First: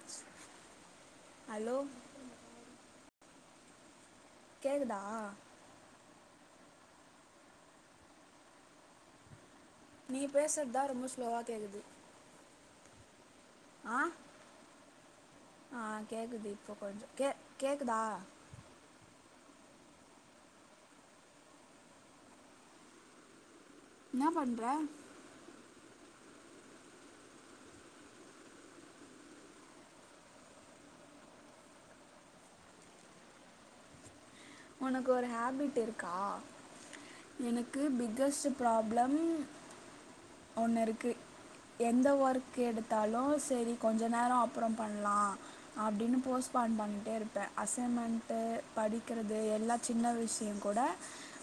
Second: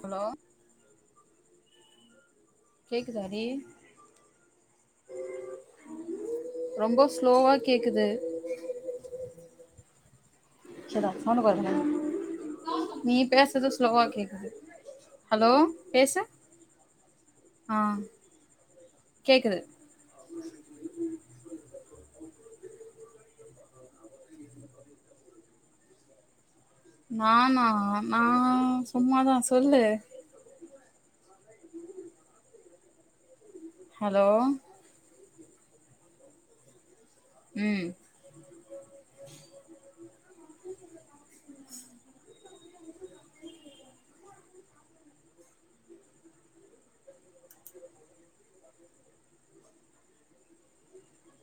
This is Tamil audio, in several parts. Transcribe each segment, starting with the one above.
ஹலோ ஹலோ கேக்குதாடி கேக்குதா? ரொம்பொ ஸ்லோவா கேக்குது நீ எப் பேசறதா ரொம்ப சரிடா சவுண்ட ஸ்லோவா கொறைக்கறே கேக்குது நீ பேச அடுத்தது ஆ ஸ்லோவா கேக்குது ஹலோ ஆ பேசு கேக்குது இப்போ கொஞ்சோ கே கேக்குதா ஆஹ் கேக்குது என்னா பண்ற? நானா நா சும்மாதா சொல்லு ஹலோ உனக்கு ஒரு ஹேபிட் இருக்கா எனக்கு ம் பிக்கஸ்ட் ப்ராப்ளம் ஒன்னு இருக்கு எந்த ஒர்க் க்கு எடுத்தாலு செரி கொஞ்சோ நேர அப்பற பண்லா அப்டின்னு போஸ்ட்பான் பண்ணிட்டே இருப்பே அசைன்மெண்ட்டு படி டிக்றது எல்லா சின்ன விஷ்ய கூட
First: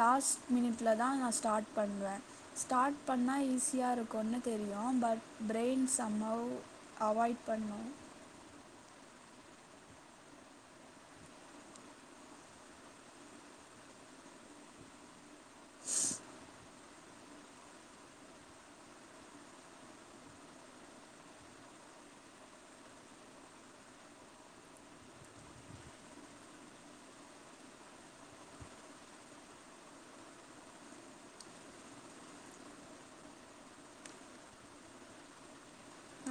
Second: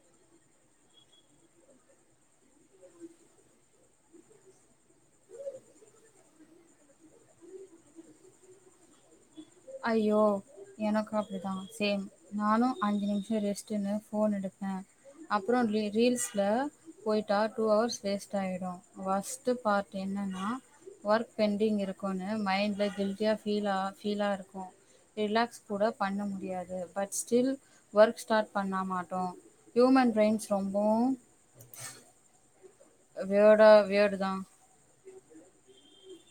லாஸ்ட் மினிட்ல தா நா ஸ்டார்ட் பண்ணுவே ஸ்டார்ட் பண்ணா ஈஸியா இருக்குனு தெரியு பட் பிரெயின் சம்மவ் அவாய்ட் பண்ணு ஐயோ எனக்கு அப்டிதா சேம் நானு அஞ்சு நிமிஷ ரெஸ்ட்டுன்னு ஃபோன் எடுப்பே அப்றோ ரீ ரீல்ஸ்ல போய்ட்டா டூ ஹவர்ஸ் வேஸ்ட் ஆயிடு வொர்ஸ்ட்டு பார்ட் என்னனா ஒர்க் பெண்டிங் இருக்குனு மைண்ட்ல கில்டியா ஃபீலா ஃபீலா இருக் க்கு ரிலாக்ஷ் கூட பண்ண முடியாது பட் ஸ்டில் ஒர்க் ஸ்டார்ட் பண்ண மாட்டோ ஹியூமன் ப்ரைன்ஸ் ரொம்போ வியடா வியடு தா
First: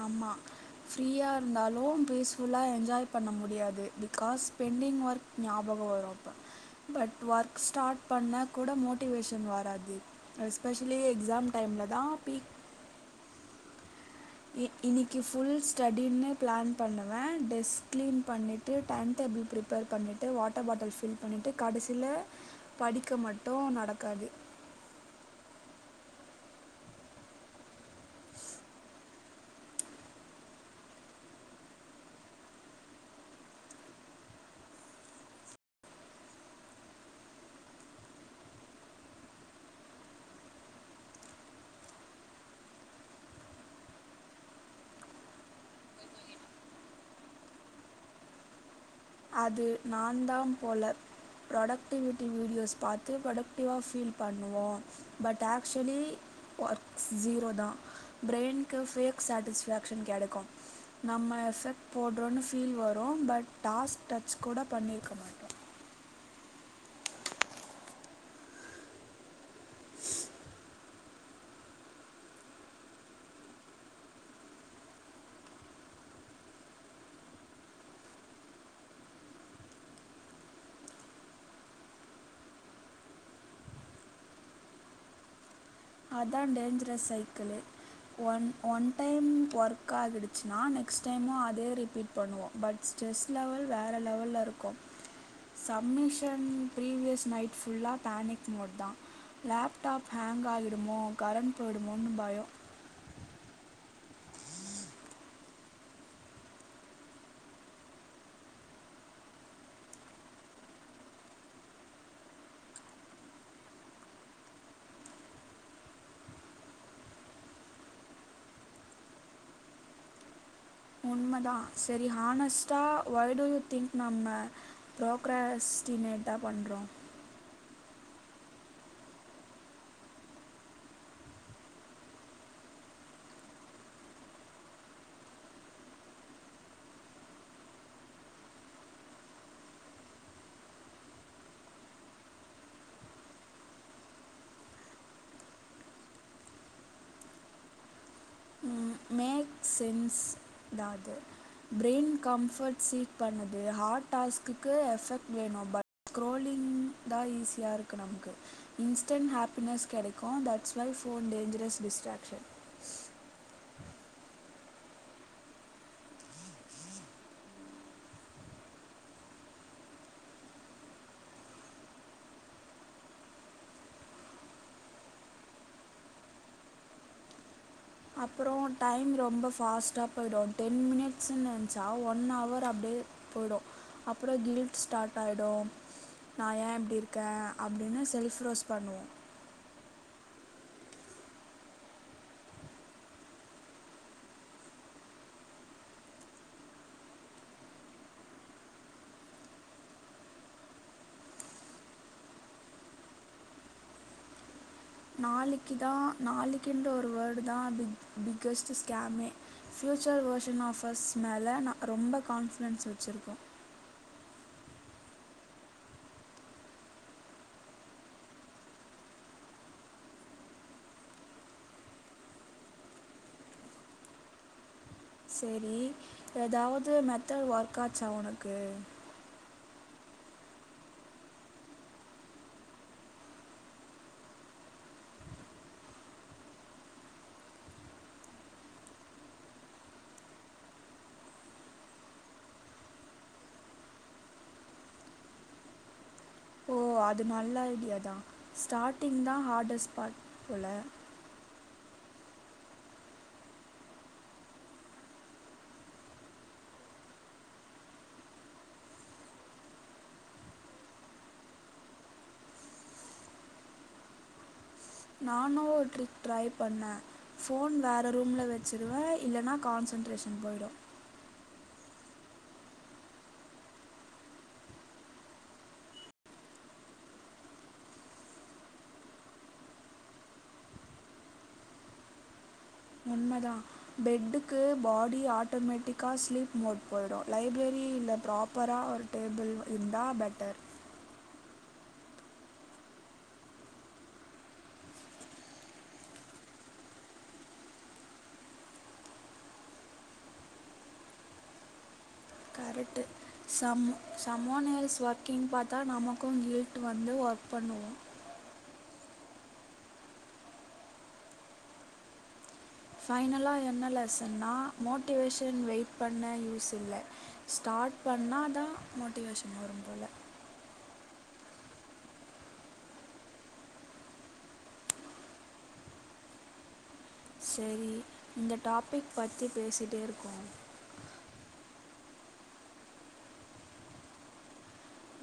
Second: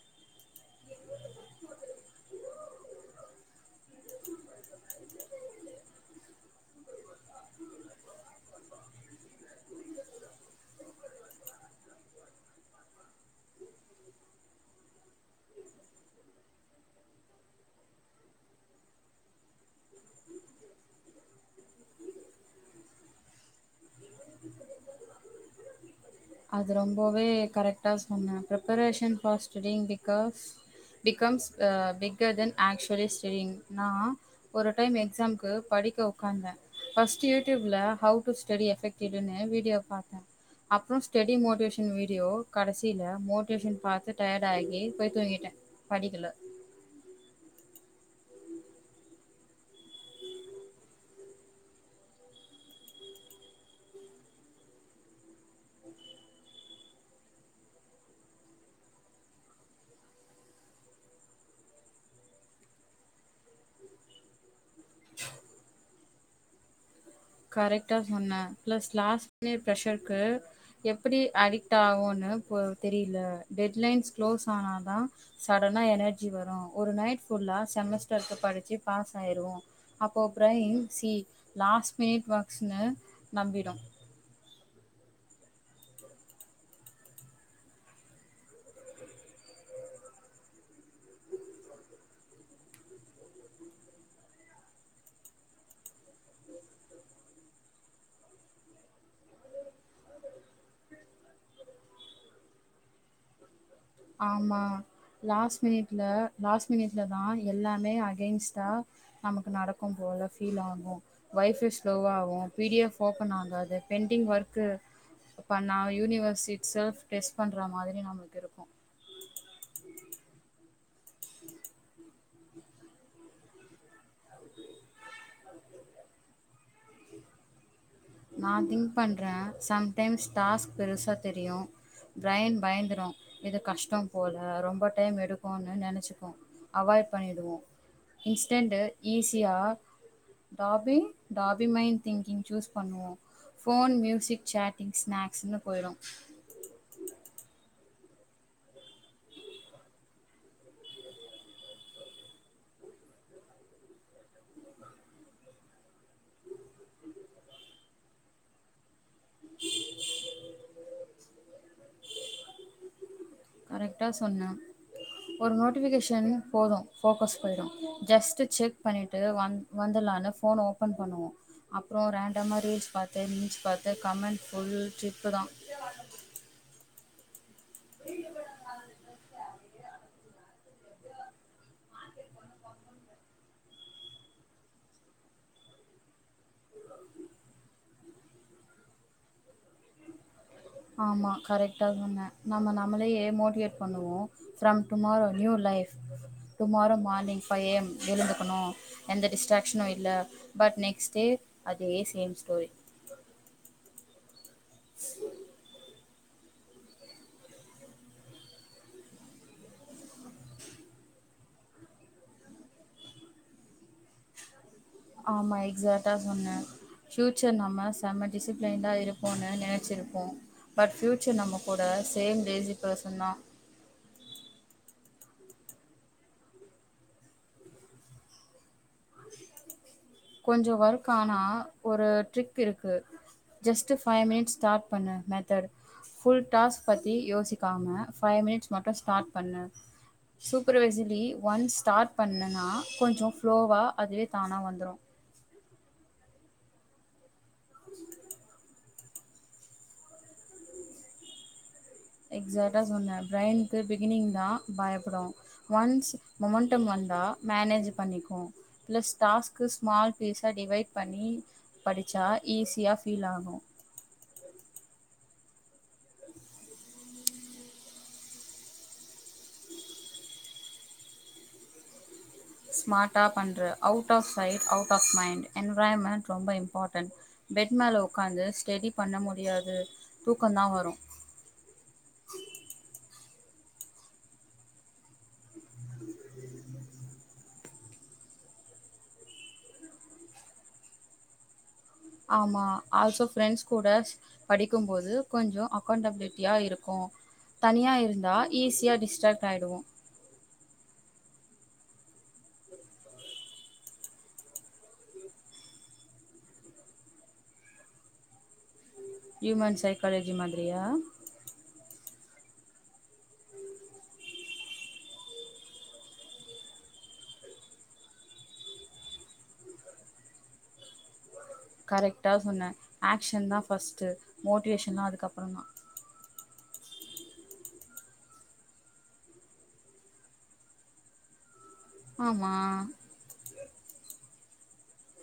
ஆமா ஃப்ரீயா இருந்தாலு பீஸ் ஃபுல்லா என்ஜாய் பண்ண முடியாது பிகாஸ் பெண்டிங் ஒர்க் ஞாபகம வரு அப்ப பட் ஒர்க் ஸ்டார்ட் பண்ணா கூட மோட்டிவேஷன் வராது எஸ்பெஷலி எக்ஸாம் டைம்ல தா பீ இ இனிக்கி ஃபுல் ஸ்டடினு பிளான் பண்ணுவ டெஸ்க் கிளீன் பண்ணிட்டு டைன் டேபிள் ப்ரிப்பேர் பண்ணிட்டு வாட்டர் பாட்டில் ஃபில் பண்ணிட்டு கடசில படிக்க மட்டு நடக்காது அது ரொம்பவே கரெக்டா சொன்னே ப்ரிபரேஷன் [unintelligible] பிகாஷ் பிகம்ஷ் அ பிக்கர் தென் ஆக்டுவலி ஷ்டடியிங் நா ஒரு டைம் எக்ஸாம்க்கு படிக்க உக்காந்தே ஃபஷ்ட் யூடூப்ல how to study effective video பாத்த அப்றோ ஸ்டெடி மோட்டிவேஷன் வீடியோ கடசில மோட்டிவேஷன் பாத்து டயர்ட் ஆகி போய் தூங்கிட்டே படிக்கல அது நா தா போல ப்ரொடக்டிவிட்டி வீடியோஸ் பாத்து ப்ரொடக்டிவா ஃபீல் பண்ணுவோ பட் ஆக்சுவலி ஒர்க்ஸ் ஜஸீரோ தா பிரெய்ன்கு ஃபேக் சாட்டிஸ்ஃபேக்ஷன் கெடக்கு நம்ம எஃபெக்ட் போடுறோனு ஃபீல் வரு பட் டாஸ்க் டச் கூட பண்ணியிருக்க மாட்டோ கரெக்டா சொன்னே பிளஸ் லாஸ்டே ப்ஷர்கு எப்டி அடிக்ட் ஆகுனு தெரியல டெட் லைன்ஸ் க்ளோஸ் ஆனாதா சடனா எனர்ஜி வரு ஒரு நைட் ஃபுல்லா செமஸ்டருக்கு படிச்சு பாஸ் ஆயிருவோ அப்போ ப்ரைன் சி லாஸ் மேட் பாக்ஸ்னு நம்பிடு அதா dangerous cycle one one time work ஆகிடுச்சுனா நெக்ஸ்ட் டைமு அதே ரிப்பீட் பண்ணுவோ பட் ஸ்ட்ரெஸ் லெவல் வேற லெவல்ல இருக்கு சம்மிஷன் ப்ரீவியஸ் நைட் ஃபுல்லா பேனிக் மோட் தா லேப்டாப் ஹேங் ஆகி டுமோ கரண்ட் போயிடுமோனு பயோ ஆமா லாஸ்ட் மினிட்ல லாஸ்ட் மினிட்ல தா எல்லாமே அகென்ஸ்ட்டா நமக்கு நடக்கு போல ஃபீல் ஆகு ஒய்ஃபை ஸ்லோவாகு பிடிஎஃப் ஓப்பன் ஆகாது பெண்டிங் ஒர்க்கு பண்ணா யூனிவர்ஸ்ட் செல்ஃப் டெஸ்ட் பண்ணுற மாரி நம்மளுக்கு இருக்கு உண்மதா செரி ஹானஸ்ட்டா ஒய் டு யூ திங்க் நம்ம ப்ரோக்ரஸ்டிமேட்ட பண்றோ நான் திங்க் பண்றே சம்டைம்ஸ் டாஸ்க் பெருசா தெரியு பிரைன் பயந்துரு இது கஷ்டம் போல ரொம்ப டைம் எடுக்குனு நெனச்சுப்போ அவாய்ட் பண்ணிடுவோ இன்ஸ்டன்டு ஈஸியா டாபிங் [unintelligible] திங்கிங் சூஸ் பண்ணுவோ ஃபோன் மியூசிக் சேட்டிங் ஸ்நாக்ஸ்னு போயிடு சென்ஷ்தா அது ப்ரைன் கம்ஃபோர்ட் சீட் பண்ணுது ஹார்ட் டாஸ்க்கு எஃபக்ட் வேணு பட் க்ரோலிங் தா ஈஸியா இருக்கு நமக்கு இன்ஸ்டன் ஹாப்பினஸ் கெடைக்கு தீட்ஷ் ஒய் ஃபோன் டேஞ்சரஷ் டிஷ்ட்ராக்ஷன் கரெக்டா சொன்னே ஒரு நோட்டிஃபிகேஷன் போது ஃபோக்கஸ் போயிடு ஜஸ்ட்டு செக் பண்ணிட்டு வந் வந்துலானு ஃபோன் ஓப்பன் பண்ணுவோ அப்புறோ ரேண்டமா ரீல்ஸ் பாத்து மீம்ஸ் பாத்து கமெண்ட் ஃபுல் ட்ரிப்பு தா அப்புறோ டைம் ரொம்ப ஃபாஸ்ட்டா போயிடு டென் மினிட்ஸ்ன்னு நெனச்சா ஒன் அவர் அப்டியே போயிடு அப்புறோ கில்ட் ஸ்டார்ட் ஆயிடு நா ஏ இப்டி இருக்கே அப்டின்னு செல்ஃப் ரோஸ் பண்ணுவோ ஆமா கரெக்ட்டா சொன்ன நம்ம நம்மளே மோட்டிவேட் பண்ணுவோ from tomorrow new life tomorrow morning five ஏம் எழுந்துக்கணு எந்த டிஸ்ட்ராக்ஷனு இல்ல பட் நெக்ஸ்ட் டே அதே சேம் ஸ்டோரி நாளைக்கு தா நாளைக்குன்ற ஒரு வேர்டு தா பிக் பிக்கஸ்ட் ஸ்கேமே ஃபியூச்சர் வேர்ஷன் ஆஃபர்ஸ் மேல நா ரொம்ப கான்ஃபிடென்ஸ் வச்சிருக்கே ஆமா எக்சாடா சொன்னே ஃபியூச்சர் நம்ம செம்ம டிசிப்ளைன்டா இருப்போனு நெனைச்சிருப்போ பட் ஃபியூச்சர் நம்ம கூட சேம் லேசி பர்சன் தா செரி எதாவது மெத்தட் ஒர்க் ஆச்சா ஒனக்கு கொஞ்ச ஒர்க் ஆனா ஒரு ட்ரிக் இருக்கு ஜஸ்ட் ஃபைவ் மினிட்ஸ் ஸ்டார்ட் பண்ணு மெத்தட் ஃபுல் டாஸ் பத்தி யோசிக்காம ஃபைவ் மினிட்ஸ் மட்டு ஸ்டார்ட் பண்ணு சூப்பர்வைசிலி ஒன்ஸ் ஸ்டார்ட் பண்ணனா கொஞ்ச ஃப்ளோவா அதுவே தானா வந்துடு ஓ அது நல்ல ஐடியா தா ஸ்டார்ட்டிங் தா ஹார்டர்ஸ் பாட் போல எக்சாடா சொன்னே பிரைன்கு பிகினிங் தா பயப்படு ஒன்ஸ் மொமென்டம் வந்தா மேனேஜ் பண்ணிக்கு லெஷ் டாஷ்க் ஷ்மால் பீஸா டிவைட் பண்ணி படிச்சா ஈஸியா ஃபீல் ஆகு நானு ஒரு ட்ரிக் ட்ரை பண்ணே ஃபோன் வேற ரூம்ல வச்சுறுவே இல்லனா கான்சன்ட்ரேஷன் போயிடு ஸ்மார்ட்டா பண்ற out of sight out of mind environment ரொம்ப இம்பார்டன்ட் பெட் மேல ஒக்காந்து ஸ்டெடி பண்ண முடியாது தூக்கந்தா வரும் உண்மதா பெட்டுக்கு பாடி ஆட்டோமேட்டிக்கா ஸ்லீப் மோட் போயிடு லைப்ரரி இல்ல ப்ராப்பரா ஒரு டேபிள் இருந்தா பெட்டர் ஆமா ஆல்சோ ஃப்ரெண்ஷ் கூட படிக்குபோது கொஞ்ச அகௌண்டபிலிட்டியா இருக்கு தனியா இருந்தா ஈஸியா டிஸ்டாக் ஆயிடுவோ correct some someone else working பாத்தா நமக்கு கில்ட் வந்து ஒர்க் பண்ணுவோ ஹியூமன் சைக்காலஜி மாதிரியா ஃபைனலா என்ன லெசன்னா மோட்டிவேஷன் வெயிட் பண்ண யூஸ் இல்ல ஸ்டார்ட் பண்ணா தா மோட்டிவேஷன் வரும்போல கரெக்டா சொன்னே ஆக்க்ஷன் தா ஃபர்ஸ்ட் மோட்டிவேஷன்லா அதுக்கப்ற தான் செரி இந்த டாபிக் பத்தி பேசிட்டே இருக்கோ ஆமா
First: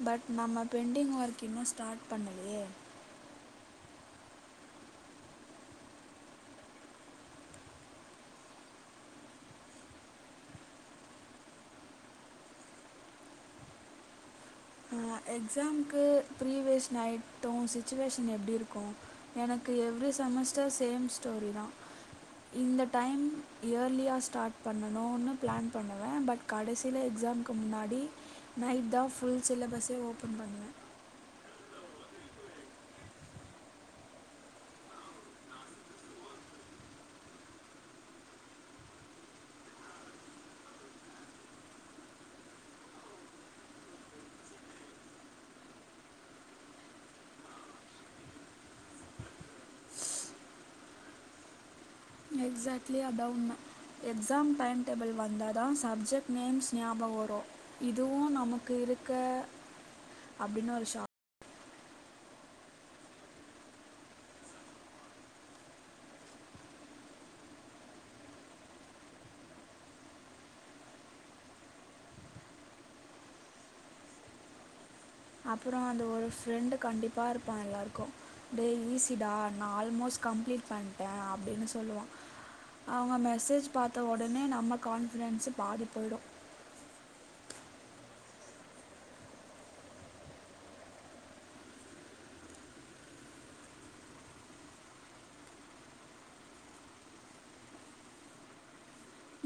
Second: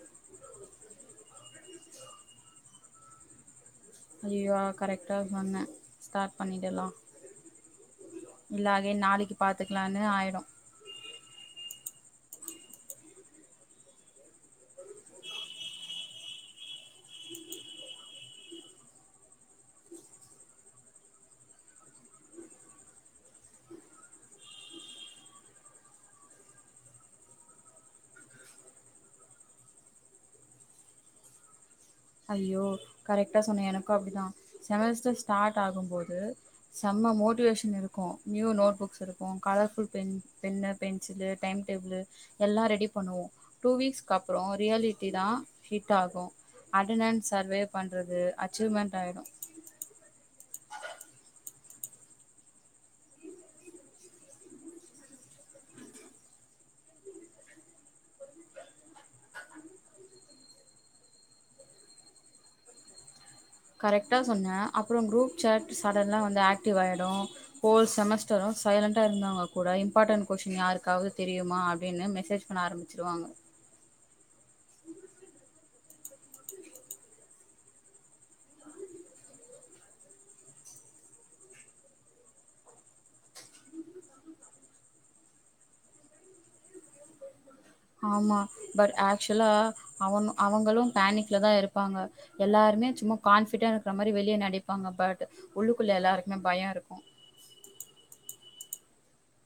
பட் நம்ம பெண்டிங் ஒர்க் இன்னு ஸ்டார்ட் பண்ணலயே ஐயய்யோ கரெக்ட்டா சொன்னே ஸ்டார்ட் பண்ணிடலா இல்ல அகைன் நாளைக்கு பாத்துக்கலானு ஆயிடு எக்ஸாம்கு ப்ரீவியஸ் நைட்டு சிச்சுவேஷன் எப்டி இருக்கு எனக்கு எவ்ரி செமஸ்டர் சேம் ஸ்டோரி தா இந்த டைம் இயர்லியா ஸ்டார்ட் பண்ணணுனு பிளான் பண்ணுவே பட் கடைசியில எக்ஸாம்கு முன்னாடி நைட் தா ஃபுல் சிலபஸ் ஓப்பன் பண்ணுவ ஐயயோ கரெக்டா சொன்னே எனக்கும் அப்டிதா செமஸ்டர் ஸ்டார்ட் ஆகும் போது செம்ம மோட்டிவேஷன் இருக்கு நியூ நோட் புக்ஸ் இருக்கு கலர்ஃபுல் பெ பென்னு பென்சிலு டைம் டேபிள் எல்லா ரெடி பண்ணுவோ டூ வீக்ஸ்க்கு அப்புறோ ரியாலிட்டி தா ஹிட் ஆகு அட்டனன்ஸ் சர்வே பண்றது அச்சீவ்மென்ட் ஆயிடு எக்ஸாக்ட்லி அடவுன் எக்ஸாம் டைம் டேபிள் வந்தா தான் சப்ஜெக்ட் நேம்ஸ் ஞாபக வரு இதுவு நமக்கு இருக்கா அப்டின்னு ஒரு ஷா கரெக்டா சொன்ன அப்புறோ குரூப் சேட் சடனா வந்து ஆக்டிவ் ஆயிடு ஹோல் செமஸ்டரு சைலண்டா இருந்தவங்க கூட இம்பார்ட்டன்ட் கொஷ்டின் யாருக்காவது தெரியுமா அப்டின்னு மெசேஜ் பண்ண ஆரம்பிச்சிருவாங்க அப்புறோ அந்த ஒரு ஃப்ரெண்டு கண்டிப்பா இருப்பான் எல்லார்க்கு டே ஈஸிடா நா ஆல்மோஸ்ட் கம்ப்ளீட் பண்ட்டே அப்டின்னு சொல்லுவான் அவங்க மெசேஜ் பாத்த ஒடனே நம்ம கான்ஃபிடென்ஸ் பாதி போயிடு ஆமா பட் ஆக்சுலா அவன் அவங்களும் பேனிக்லதா இருப்பாங்க எல்லாருமே சும்மா கான்ஃபிடெ இருக்கிற மாரி வெளிய நடிப்பாங்க பட் உள்ளுக்குள்ள எல்லாருக்மே பயம் இருக்கும்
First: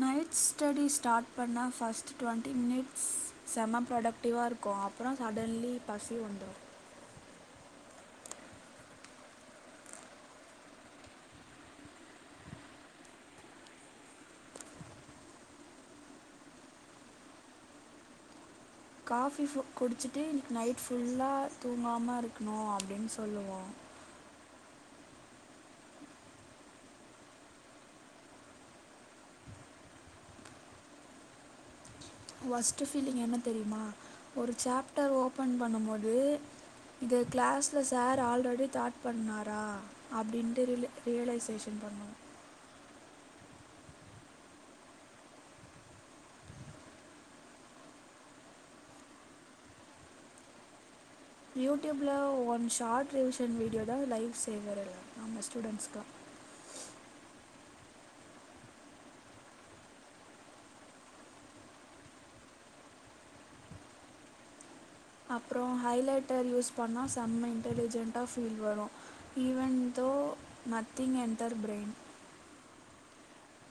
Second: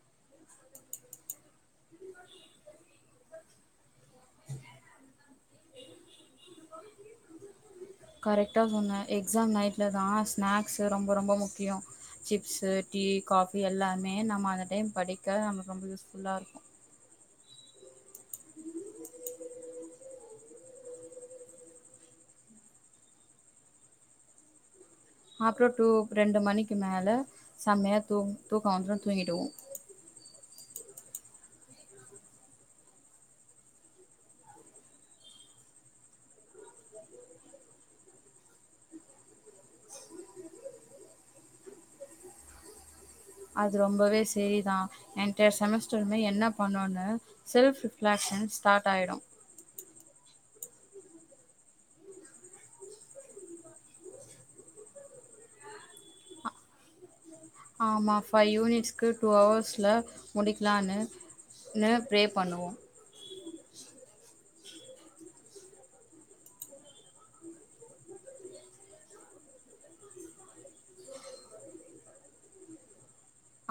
நைட் ஸ்டடி ஸ்டாட் பண்ண ஃபஸ்ட்டு ட்வண்ட்டி மினிட்ஸ் செம ப்ரொடக்டிவா இருக்கு அப்புறோ சடன்லி பசி வந்துரு கரெக்டா சொன்ன எக்ஸாம் நைட்ல தான் ஸ்நேக்ஸு ரொம்ப ரொம்ப முக்கியொ சிப்ஸு டீ காஃபி எல்லாமே நம்ம அந்த டைம் படிக்க நமக் ரொம்ப யூஸ்ஃபுல்லா ருக்கு காஃபி குடிச்சிட்டு நைட் ஃபுல்லா தூங்காம இருக்கணு அப்டின் சொல்லுவோ அப்றோ டூ ரெண்டு மணிக்கு மேல செமையா தூ தூக்கம் வந்ரு தூங்கிடுவோ வஸ்ட்டு ஃபீலிங் என்ன தெரியுமா ஒரு சாப்டர் ஓப்பன் பண்ணும்போது இத க்ளாஸ்ல சார் ஆல்ரெடி தாட் பண்ணாரா அப்டின்ட்டு ரில் ரியலைசேஷன் பண்ணோ அது ரொம்பவே செரிதான் என்டயர் செமஸ்டருமே என்ன பண்ணுனு செல்ஃப் ரிஃப்லக்ஷன் ஸ்டாட் ஆயிடும் யூடியூப்ல ஒன் ஷாட் ரிவிஷன் வீடியோ தா லைவ் சேவரல்லா நம்ம ஸ்டுடெண்ஸ்கெலா ஆமா ஃபை யூனிட்ஸ்கு டூ ஹவர்ஸ்ல முடிக்லானு னு ப்ரே பண்ணுவோ அப்றோ ஹைலைட்டர் யூஸ் பண்ணா செம்ம இன்டெலிஜென்ட்டா ஃபீல் வரு even though nothing enter brain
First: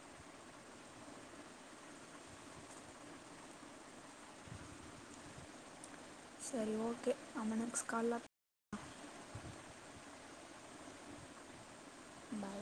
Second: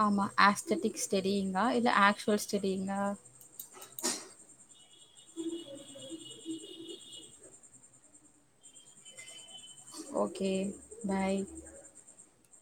ஆமா ஆஸ்தடிக் ஸ்டடியிங்கா இல்ல ஆக்சுவல் ஸ்டடியிங்கா சரி ஓகே நம்ம நெக்ஸ்ட் கால்ல ஓகே பை பை